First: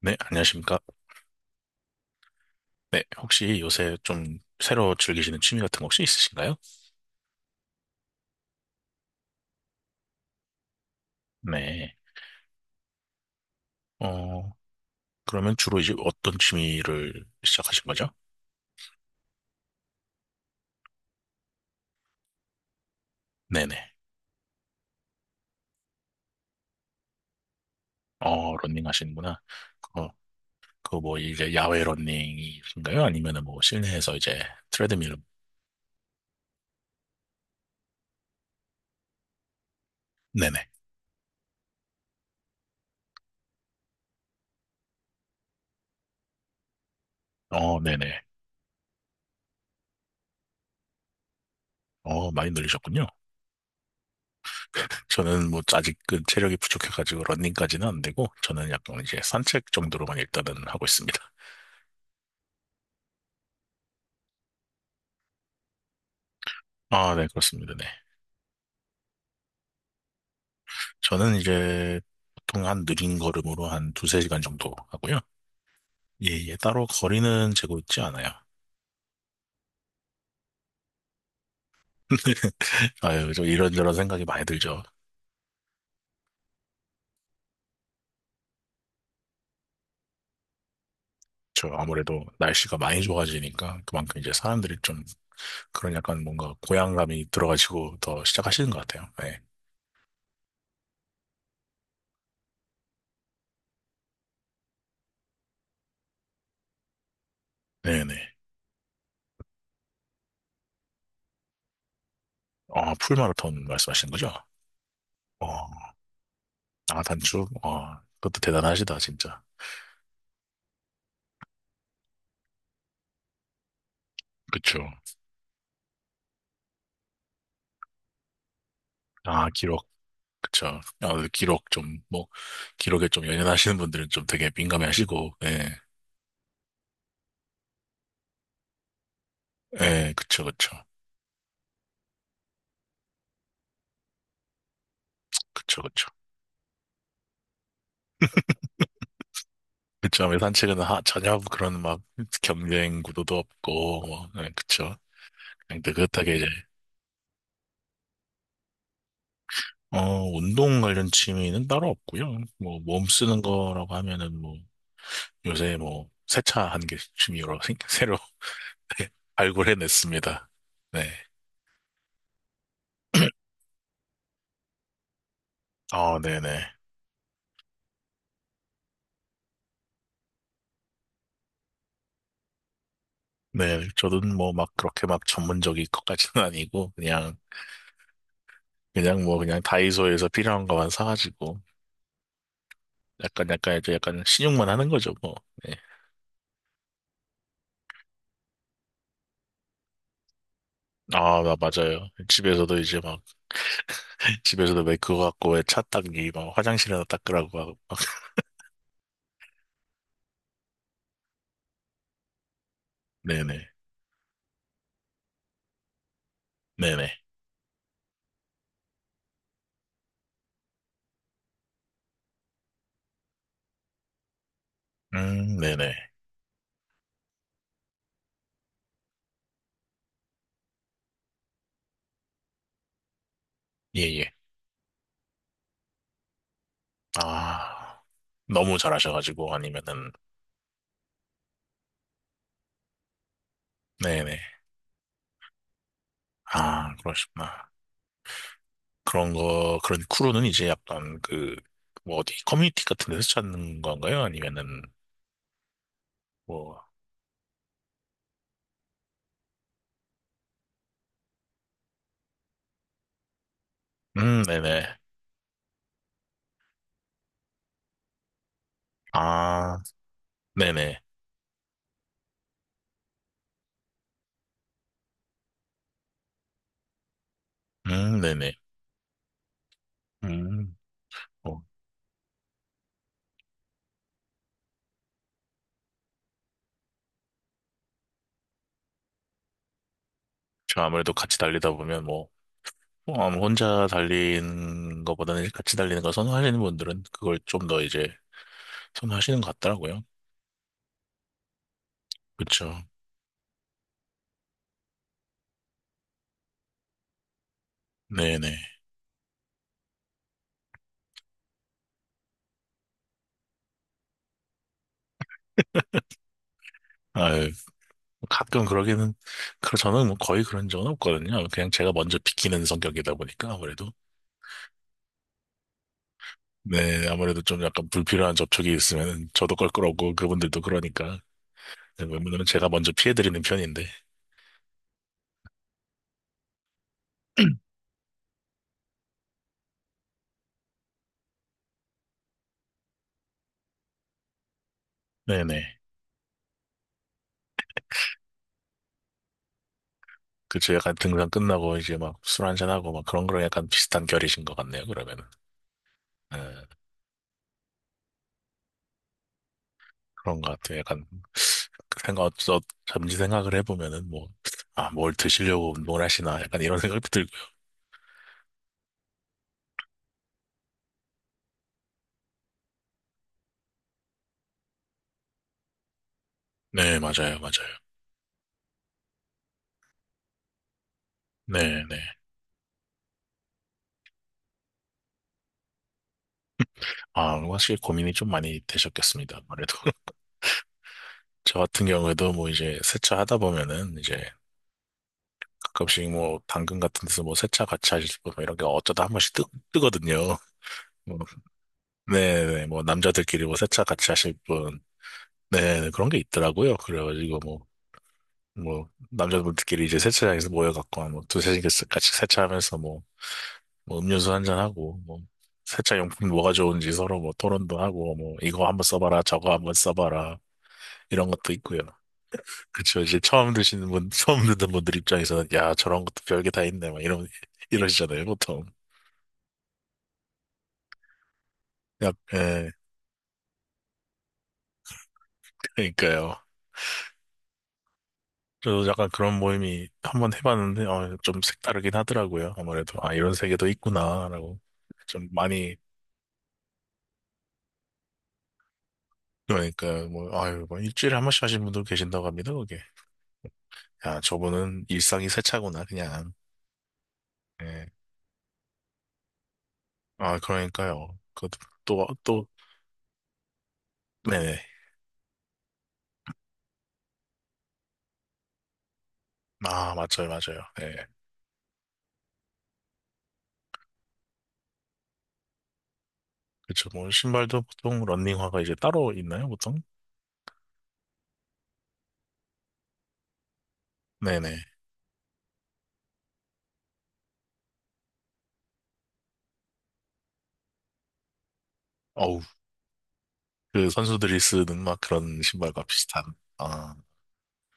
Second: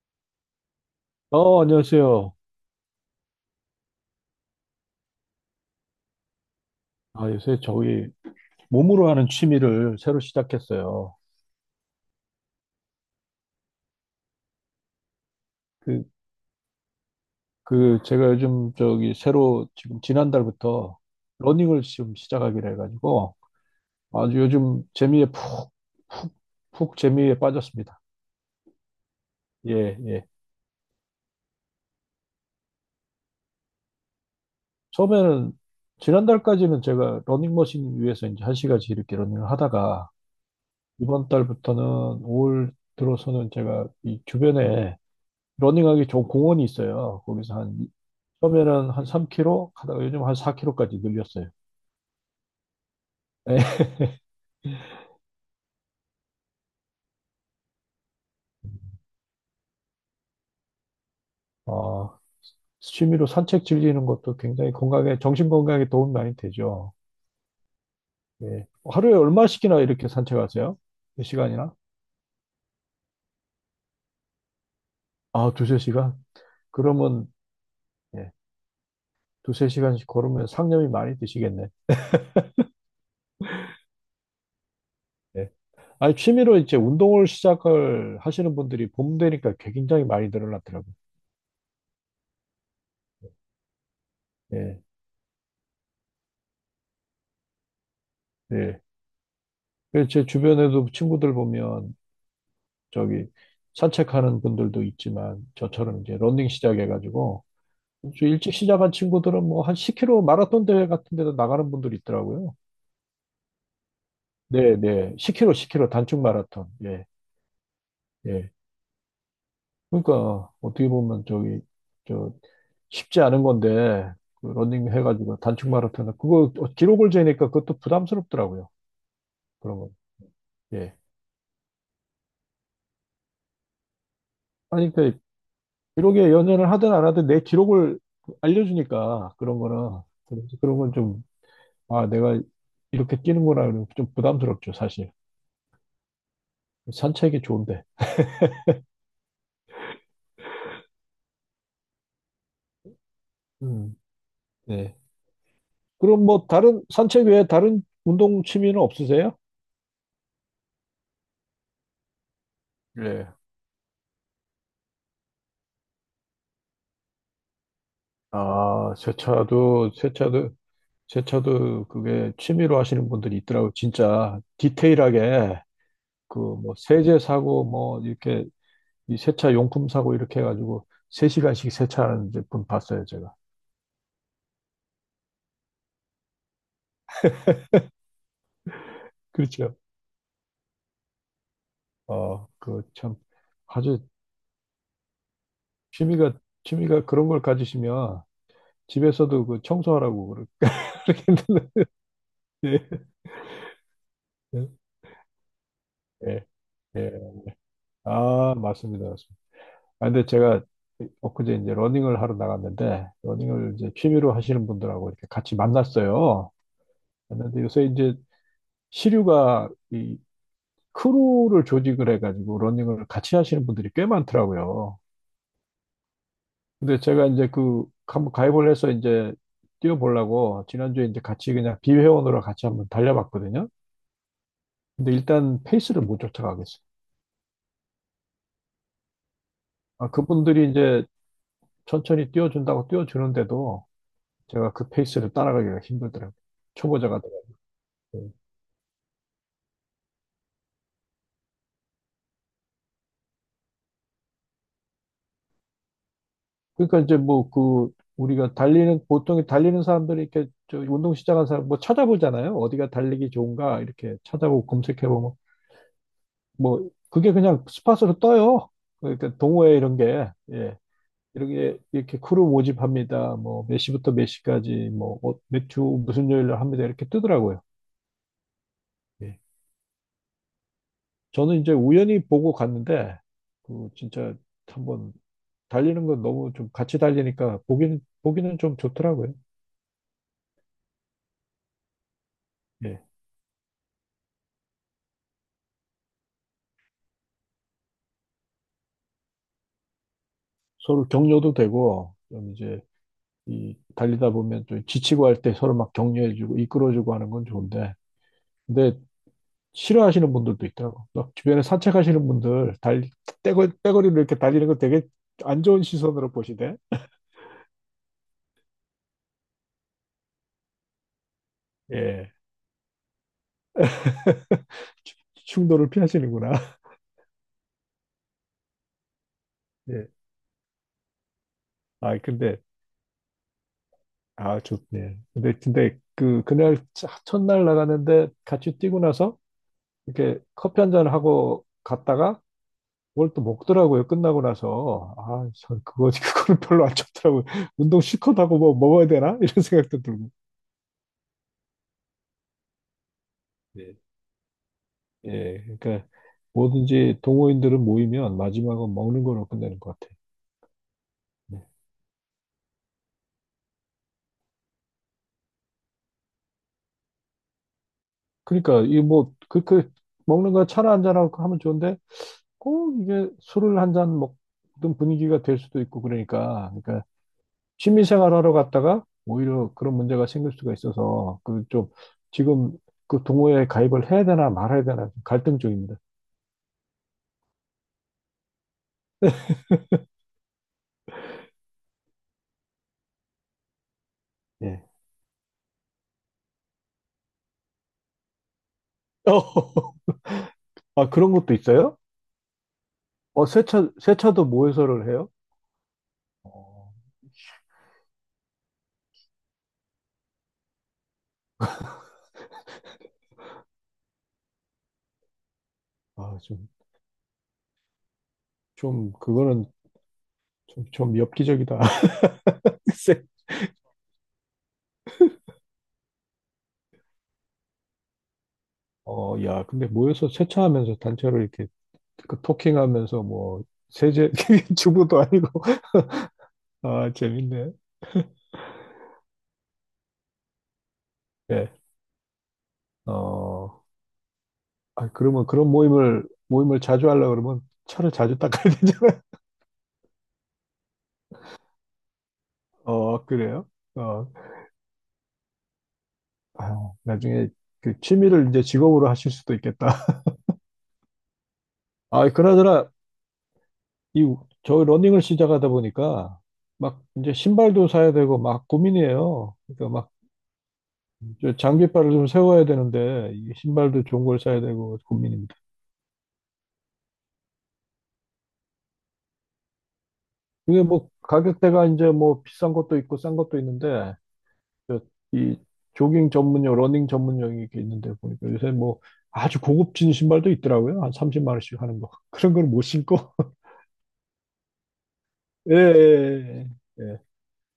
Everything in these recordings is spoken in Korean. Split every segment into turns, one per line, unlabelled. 네, 안녕하십니까.
어, 안녕하세요.
네, 혹시 요새 좀 새로 즐기시는 취미 같은 거 혹시 있으신가요?
아, 요새 저기 몸으로 하는 취미를 새로 시작했어요.
네. 어, 그러면 주로 이제
그,
어떤 취미를 시작하신 거죠?
제가 요즘 저기 새로 지금 지난달부터 러닝을 지금 시작하기로 해가지고
네네.
아주 요즘 재미에 푹, 푹, 푹 재미에 빠졌습니다.
어, 러닝 하시는구나.
예,
그거,
예.
그거 뭐 이제 야외 러닝이신가요? 아니면은 뭐 실내에서 이제 트레드밀?
처음에는 지난달까지는 제가 러닝머신 위에서 이제 1시간씩 이렇게 러닝을 하다가
네네.
이번 달부터는 올월 들어서는 제가 이 주변에 러닝하기 좋은 공원이 있어요. 거기서 한,
어, 네네.
처음에는 한 3km, 하다가 요즘 한 4km까지 늘렸어요.
어, 많이 늘리셨군요.
예.
저는 뭐 아직 그 체력이 부족해가지고 러닝까지는 안 되고, 저는 약간 이제 산책 정도로만 일단은 하고 있습니다.
어, 취미로 산책 즐기는 것도 굉장히 건강에, 정신 건강에 도움 많이 되죠.
아, 네, 그렇습니다. 네.
예. 하루에 얼마씩이나 이렇게 산책하세요? 몇
저는
시간이나?
이제 보통 한 느린 걸음으로 한 두세 시간 정도 하고요.
아, 두세 시간?
예, 예, 따로
그러면,
거리는 재고 있지 않아요.
예, 두세 시간씩 걸으면 상념이 많이 드시겠네.
아유, 저 이런저런 생각이 많이 들죠.
예. 아니, 취미로 이제 운동을 시작을 하시는 분들이 봄 되니까 굉장히 많이 늘어났더라고요.
저 아무래도 날씨가 많이 좋아지니까 그만큼 이제 사람들이
예,
좀 그런 약간 뭔가 고향감이 들어가지고 더 시작하시는
예.
것 같아요. 네.
그래서 제 주변에도 친구들 보면 저기 산책하는 분들도 있지만 저처럼 이제 러닝 시작해가지고 좀
네네.
일찍 시작한 친구들은 뭐 한 10km 마라톤 대회 같은 데도 나가는 분들이 있더라고요.
어, 풀마라톤 말씀하시는 거죠?
네, 네.
어,
10km, 10km 단축 마라톤.
아,
예,
단축? 어, 그것도
예.
대단하시다, 진짜.
그러니까 어떻게 보면 저기 저 쉽지 않은 건데 그
그쵸.
러닝 해가지고 단축 마라톤 그거 기록을 재니까 그것도 부담스럽더라고요.
아,
그런
기록.
거.
그쵸.
예.
아무래도 기록 좀, 뭐, 기록에 좀 연연하시는 분들은 좀 되게 민감해
아니 그
하시고, 예,
기록에 연연을 하든 안 하든 내 기록을 알려주니까 그런 거는
예, 그쵸, 그쵸.
그런 건좀 아, 내가 이렇게 뛰는 거라 그러면 좀 부담스럽죠, 사실.
그쵸, 그쵸.
산책이 좋은데.
그쵸. 아무래도 산책은 하, 전혀 그런 막 경쟁 구도도 없고,
음,
뭐, 예, 그쵸.
네.
그냥
그럼
느긋하게 이제,
뭐 다른 산책 외에 다른 운동 취미는 없으세요?
어, 운동 관련 취미는 따로 없고요. 뭐, 몸
네.
쓰는 거라고 하면은 뭐, 요새 뭐, 세차하는 게 취미로 생- 새로
아, 세차도
발굴해냈습니다.
세차도
네.
세차도 그게 취미로 하시는 분들이 있더라고요. 진짜 디테일하게
어,
그
네네.
뭐 세제 사고 뭐 이렇게 이 세차 용품 사고 이렇게 해가지고 3시간씩 세차하는 이제 분 봤어요, 제가.
네, 저는 뭐 막 그렇게 막 전문적인 것까지는 아니고 그냥 그냥
그렇죠.
다이소에서 필요한 것만 사가지고
어, 그 참
약간 이제
아주
약간 신용만 하는 거죠 뭐. 네.
취미가 그런 걸 가지시면 집에서도 그 청소하라고 그렇게 그렇게
아, 나
했는데
맞아요. 집에서도
예.
이제 막 집에서도 왜 그거 갖고 왜 차 닦기
예.
막 화장실에다
예.
닦으라고 하고 막
아, 맞습니다. 맞습니다. 아, 근데 제가 엊그제 이제 러닝을 하러 나갔는데
네네
러닝을 이제 취미로 하시는 분들하고 이렇게 같이 만났어요.
네네
근데 요새 이제 시류가 이 크루를 조직을 해가지고 러닝을 같이 하시는 분들이 꽤 많더라고요.
네네
근데 제가 이제 그 한번 가입을 해서 이제 뛰어보려고 지난주에 이제 같이 그냥 비회원으로 같이 한번 달려봤거든요.
예예
근데 일단 페이스를 못 쫓아가겠어요.
아 너무 잘하셔가지고
아,
아니면은
그분들이 이제 천천히 띄워준다고 띄워주는데도
네네
제가 그 페이스를 따라가기가 힘들더라고요.
아
초보자가
그러시구나
돼가지고.
그런 크루는 이제 약간 그, 뭐 어디 커뮤니티 같은 데서 찾는 건가요? 아니면은, 뭐,
그러니까 이제 뭐 그 우리가 달리는 보통 달리는 사람들이 이렇게 저 운동 시작한 사람 뭐 찾아보잖아요. 어디가 달리기 좋은가 이렇게 찾아보고
네네.
검색해보면 뭐 그게 그냥 스팟으로 떠요. 그러니까 동호회
아,
이런 게 예.
네네.
이렇게 이렇게 크루 모집합니다. 뭐 몇 시부터 몇 시까지 뭐 어, 몇주 무슨 요일로 합니다. 이렇게 뜨더라고요.
네네.
예.
음,
저는
뭐,
이제 우연히 보고 갔는데, 그 진짜 한번 달리는 건 너무 좀 같이 달리니까 보기는 좀 좋더라고요.
저 아무래도 같이 달리다 보면 뭐,
예.
뭐 아무 혼자 달리는 것보다는 이제 같이 달리는 걸 선호하시는 분들은 그걸 좀 더 이제 선호하시는 것 같더라고요.
서로 격려도 되고, 좀
그쵸.
이제 이 달리다 보면 좀 지치고 할 때 서로 막 격려해주고 이끌어주고 하는 건 좋은데,
네네.
근데 싫어하시는 분들도 있더라고. 막 주변에 산책하시는 분들, 달, 떼거리로 이렇게 달리는 거 되게 안 좋은 시선으로 보시대.
아유, 가끔 그러기는, 그, 저는 뭐 거의 그런 적은 없거든요. 그냥 제가 먼저
예.
비키는 성격이다 보니까 아무래도.
충돌을 피하시는구나.
네, 아무래도 좀 약간 불필요한 접촉이 있으면 저도
예.
껄끄럽고 그분들도 그러니까
아,
웬만하면
근데
제가 먼저 피해드리는 편인데.
아, 좋네. 그, 그날 첫날 나가는데 같이 뛰고 나서 이렇게 커피 한 잔 하고 갔다가 뭘 또 먹더라고요. 끝나고 나서. 아,
네네.
저 그거, 그거는 별로 안 좋더라고요. 운동 실컷 하고 뭐 먹어야 되나? 이런 생각도 들고.
그쵸. 약간 등산 끝나고 이제 막 술 한잔하고 막 그런 거랑 약간
예,
비슷한 결이신 것 같네요, 그러면은.
예, 그러니까
네,
뭐든지 동호인들은 모이면 마지막은 먹는 걸로 끝내는 것 같아요.
그런 것 같아요. 약간
네.
생각, 어, 잠시 생각을 해보면은 뭐, 아, 뭘 드시려고 운동을 하시나 약간 이런 생각도 들고요.
그러니까 이 뭐, 먹는 거 차나 한 잔하고 하면 좋은데 꼭 이게 술을 한 잔 먹던 분위기가 될 수도 있고 그러니까.
네,
그러니까
맞아요, 맞아요.
취미생활 하러 갔다가 오히려 그런 문제가 생길 수가 있어서 그
네,
좀
네.
지금 그 동호회에 가입을 해야 되나 말아야 되나 좀 갈등 중입니다.
아, 확실히 고민이 좀 많이 되셨겠습니다, 아무래도. 저 같은 경우에도 뭐 이제 세차 하다 보면은 이제
예.
가끔씩 뭐 당근 같은 데서 뭐 세차 같이 하실 분 뭐 이런 게 어쩌다 한 번씩 뜨, 뜨거든요.
아,
뭐,
그런 것도 있어요?
네네 뭐 남자들끼리
어,
뭐 세차
세차,
같이 하실
세차도
분
모여서를 해요?
네, 그런 게 있더라고요.
어,
그래가지고 뭐 뭐 남자분들끼리 이제 세차장에서 모여갖고 한뭐 두세 시간씩 같이 세차하면서 뭐, 뭐 음료수 한 잔 하고 뭐 세차 용품
아,
뭐가
좀,
좋은지 서로 뭐 토론도 하고 뭐 이거 한번
좀,
써봐라 저거
그거는
한번 써봐라
좀, 좀
이런 것도 있고요.
엽기적이다.
그쵸 이제
글쎄.
처음 드시는 분 처음 듣는 분들 입장에서는 야 저런 것도 별게 다 있네 막 이런 이러시잖아요 보통.
어, 야, 근데 모여서 세차하면서 단체로 이렇게
약,
그
예,
토킹하면서 뭐, 세제, 주부도 아니고.
그러니까요.
아, 재밌네.
저도 약간 그런 모임이 한번 해봤는데, 어, 좀
예.
색다르긴 하더라고요. 아무래도, 아, 이런 세계도
어.
있구나라고.
아,
좀
그러면 그런
많이,
모임을 자주 하려고 그러면 차를 자주 닦아야 되잖아요.
그러니까, 뭐, 아유, 뭐, 일주일에 한 번씩 하시는 분도 계신다고 합니다, 그게.
어, 그래요?
야,
어,
저분은 일상이 세차구나, 그냥.
아, 나중에
예.
그 취미를 이제 직업으로 하실 수도 있겠다.
아, 그러니까요. 그, 또,
아,
또,
그나저나 이
네네.
저 러닝을 시작하다 보니까 막 이제 신발도 사야 되고 막 고민이에요.
아,
그러니까
맞아요, 맞아요. 예.
막저 장비빨을 좀 세워야 되는데 이 신발도 좋은 걸 사야 되고 고민입니다.
그쵸, 뭐, 신발도 보통 런닝화가 이제 따로 있나요, 보통?
이게 뭐 가격대가 이제 뭐 비싼 것도 있고 싼 것도 있는데
네네.
그러니까 이 조깅 전문용, 러닝 전문용이 이렇게 있는데 보니까 요새 뭐 아주 고급진 신발도 있더라고요. 한 30만 원씩 하는 거.
어우,
그런 걸 못 신고.
그 선수들이 쓰는 막 그런
예,
신발과 비슷한,
예,
아.
예. 예.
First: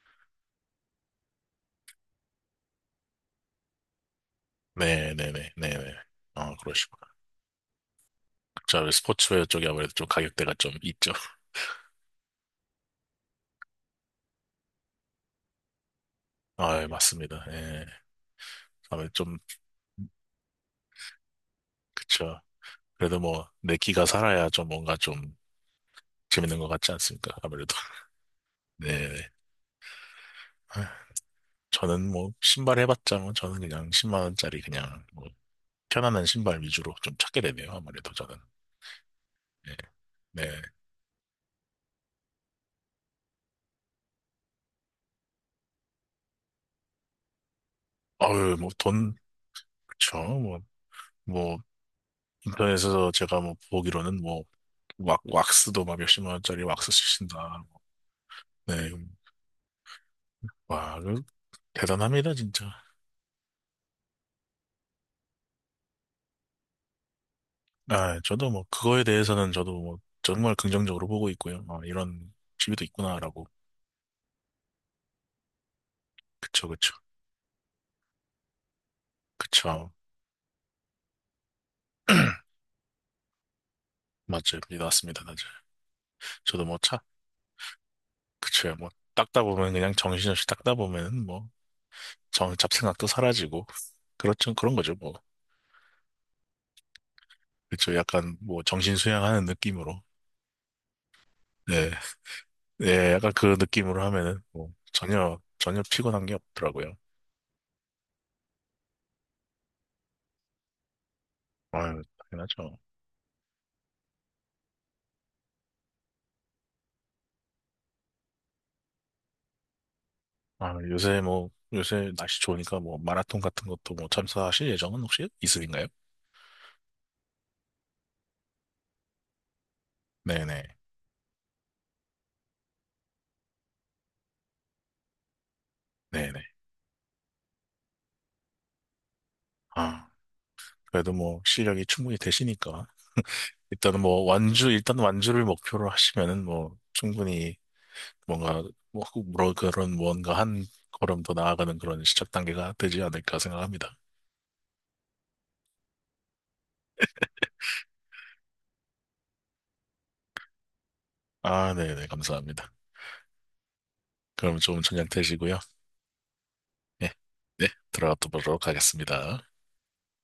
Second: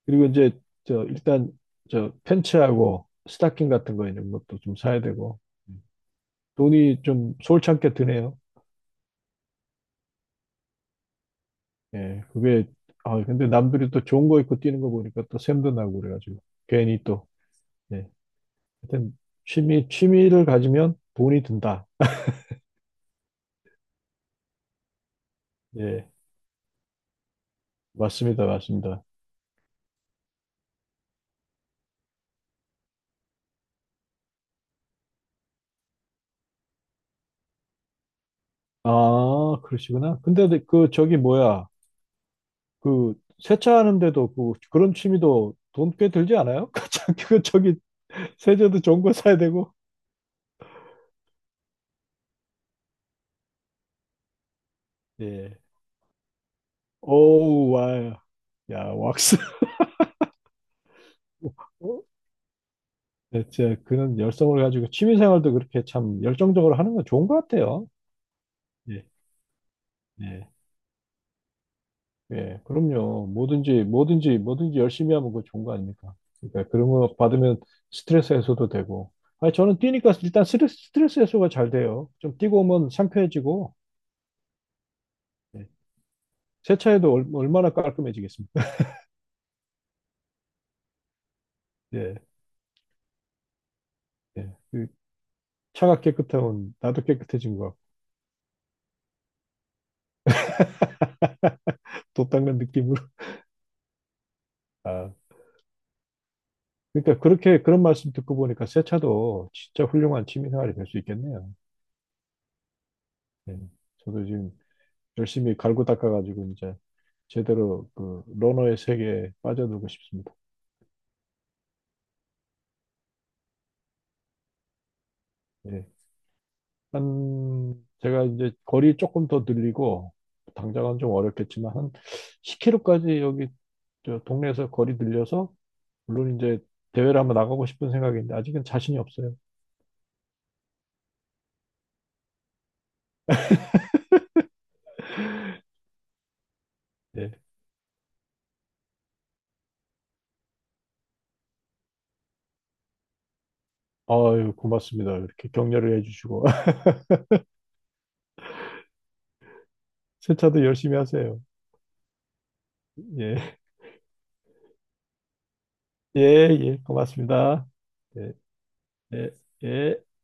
그리고 이제 저 일단 저 팬츠하고 스타킹 같은 거 이런 것도 좀 사야 되고
네네네, 네네. 아,
돈이
그러시구나.
좀 솔찬게 드네요.
자, 왜 스포츠웨어 쪽이 아무래도 좀 가격대가 좀 있죠.
예, 그게 아 근데 남들이 또 좋은 거 입고 뛰는 거 보니까 또 샘도 나고 그래가지고
아, 예,
괜히 또
맞습니다. 예.
예.
다음에
하여튼
좀,
취미를 가지면 돈이 든다.
그쵸. 그래도 뭐, 내 키가 살아야 좀 뭔가 좀
예,
재밌는 것 같지 않습니까? 아무래도.
맞습니다, 맞습니다.
네네. 아, 저는 뭐, 신발 해봤자 뭐, 저는 그냥 10만 원짜리 그냥, 뭐, 편안한 신발 위주로 좀 찾게 되네요. 아무래도 저는.
아,
예.
그러시구나.
네.
근데 네, 그 저기 뭐야? 그 세차하는데도 그 그런 취미도 돈 꽤 들지 않아요? 그 저기 그 저기
아유, 뭐,
세제도 좋은 거
돈,
사야 되고.
그쵸. 뭐, 뭐, 인터넷에서 제가 뭐, 보기로는 뭐, 왁,
예.
왁스도 막 몇십만 원짜리 왁스 쓰신다.
오우 와. 야,
네,
왁스.
와, 그
어?
대단합니다, 진짜.
대체 그런 열성을 가지고 취미 생활도 그렇게 참 열정적으로 하는 건 좋은 것 같아요.
아, 저도 뭐, 그거에
예.
대해서는 저도 뭐,
예.
정말 긍정적으로 보고 있고요. 아, 이런
예,
집이도
그럼요.
있구나라고.
뭐든지, 뭐든지, 뭐든지 열심히 하면 그거 좋은 거 아닙니까?
그쵸,
그러니까 그런
그쵸.
거 받으면 스트레스 해소도 되고. 아니, 저는
그쵸.
뛰니까 일단 스트레스 해소가 잘 돼요. 좀 뛰고 오면 상쾌해지고,
맞죠. 믿 왔습니다, 맞아요.
예.
저도 뭐, 차,
세차해도 얼마나 깔끔해지겠습니까?
그쵸. 뭐, 닦다 보면, 그냥 정신없이 닦다 보면, 뭐,
예,
정, 잡생각도 사라지고.
예.
그렇죠. 그런
그
거죠, 뭐.
차가 깨끗하면 나도 깨끗해진 것 같고,
그쵸. 약간, 뭐, 정신 수양하는 느낌으로. 네.
도 닦는 느낌으로.
네, 약간 그 느낌으로 하면은, 뭐,
아,
전혀, 전혀 피곤한 게 없더라고요.
그러니까 그렇게, 그런 말씀 듣고 보니까 세차도 진짜 훌륭한 취미생활이 될 수 있겠네요.
아유, 당연하죠.
예. 저도 지금 열심히 갈고 닦아가지고 이제 제대로 그 러너의 세계에 빠져들고 싶습니다.
아, 요새 뭐, 요새 날씨 좋으니까 뭐, 마라톤 같은 것도 뭐, 참가하실 예정은 혹시 있으신가요?
예. 한 제가 이제 거리 조금 더 늘리고
네네.
당장은 좀 어렵겠지만 한 10km까지 여기 저 동네에서 거리 늘려서 물론
네네.
이제 대회를 한번 나가고 싶은 생각인데 아직은 자신이 없어요.
아, 그래도 뭐, 실력이 충분히 되시니까. 일단은 뭐, 완주, 일단 완주를 목표로 하시면은 뭐,
예.
충분히 뭔가, 뭐, 뭐 그런 무언가 한 걸음 더 나아가는 그런 시작 단계가 되지 않을까 생각합니다.
아유, 고맙습니다. 이렇게 격려를 해주시고. 세차도 열심히 하세요.
아, 네네. 감사합니다.
예.
그럼 좀 저녁 되시고요.
예, 예.
예. 네.
고맙습니다.
들어가
예,
보도록
예,
하겠습니다.
예.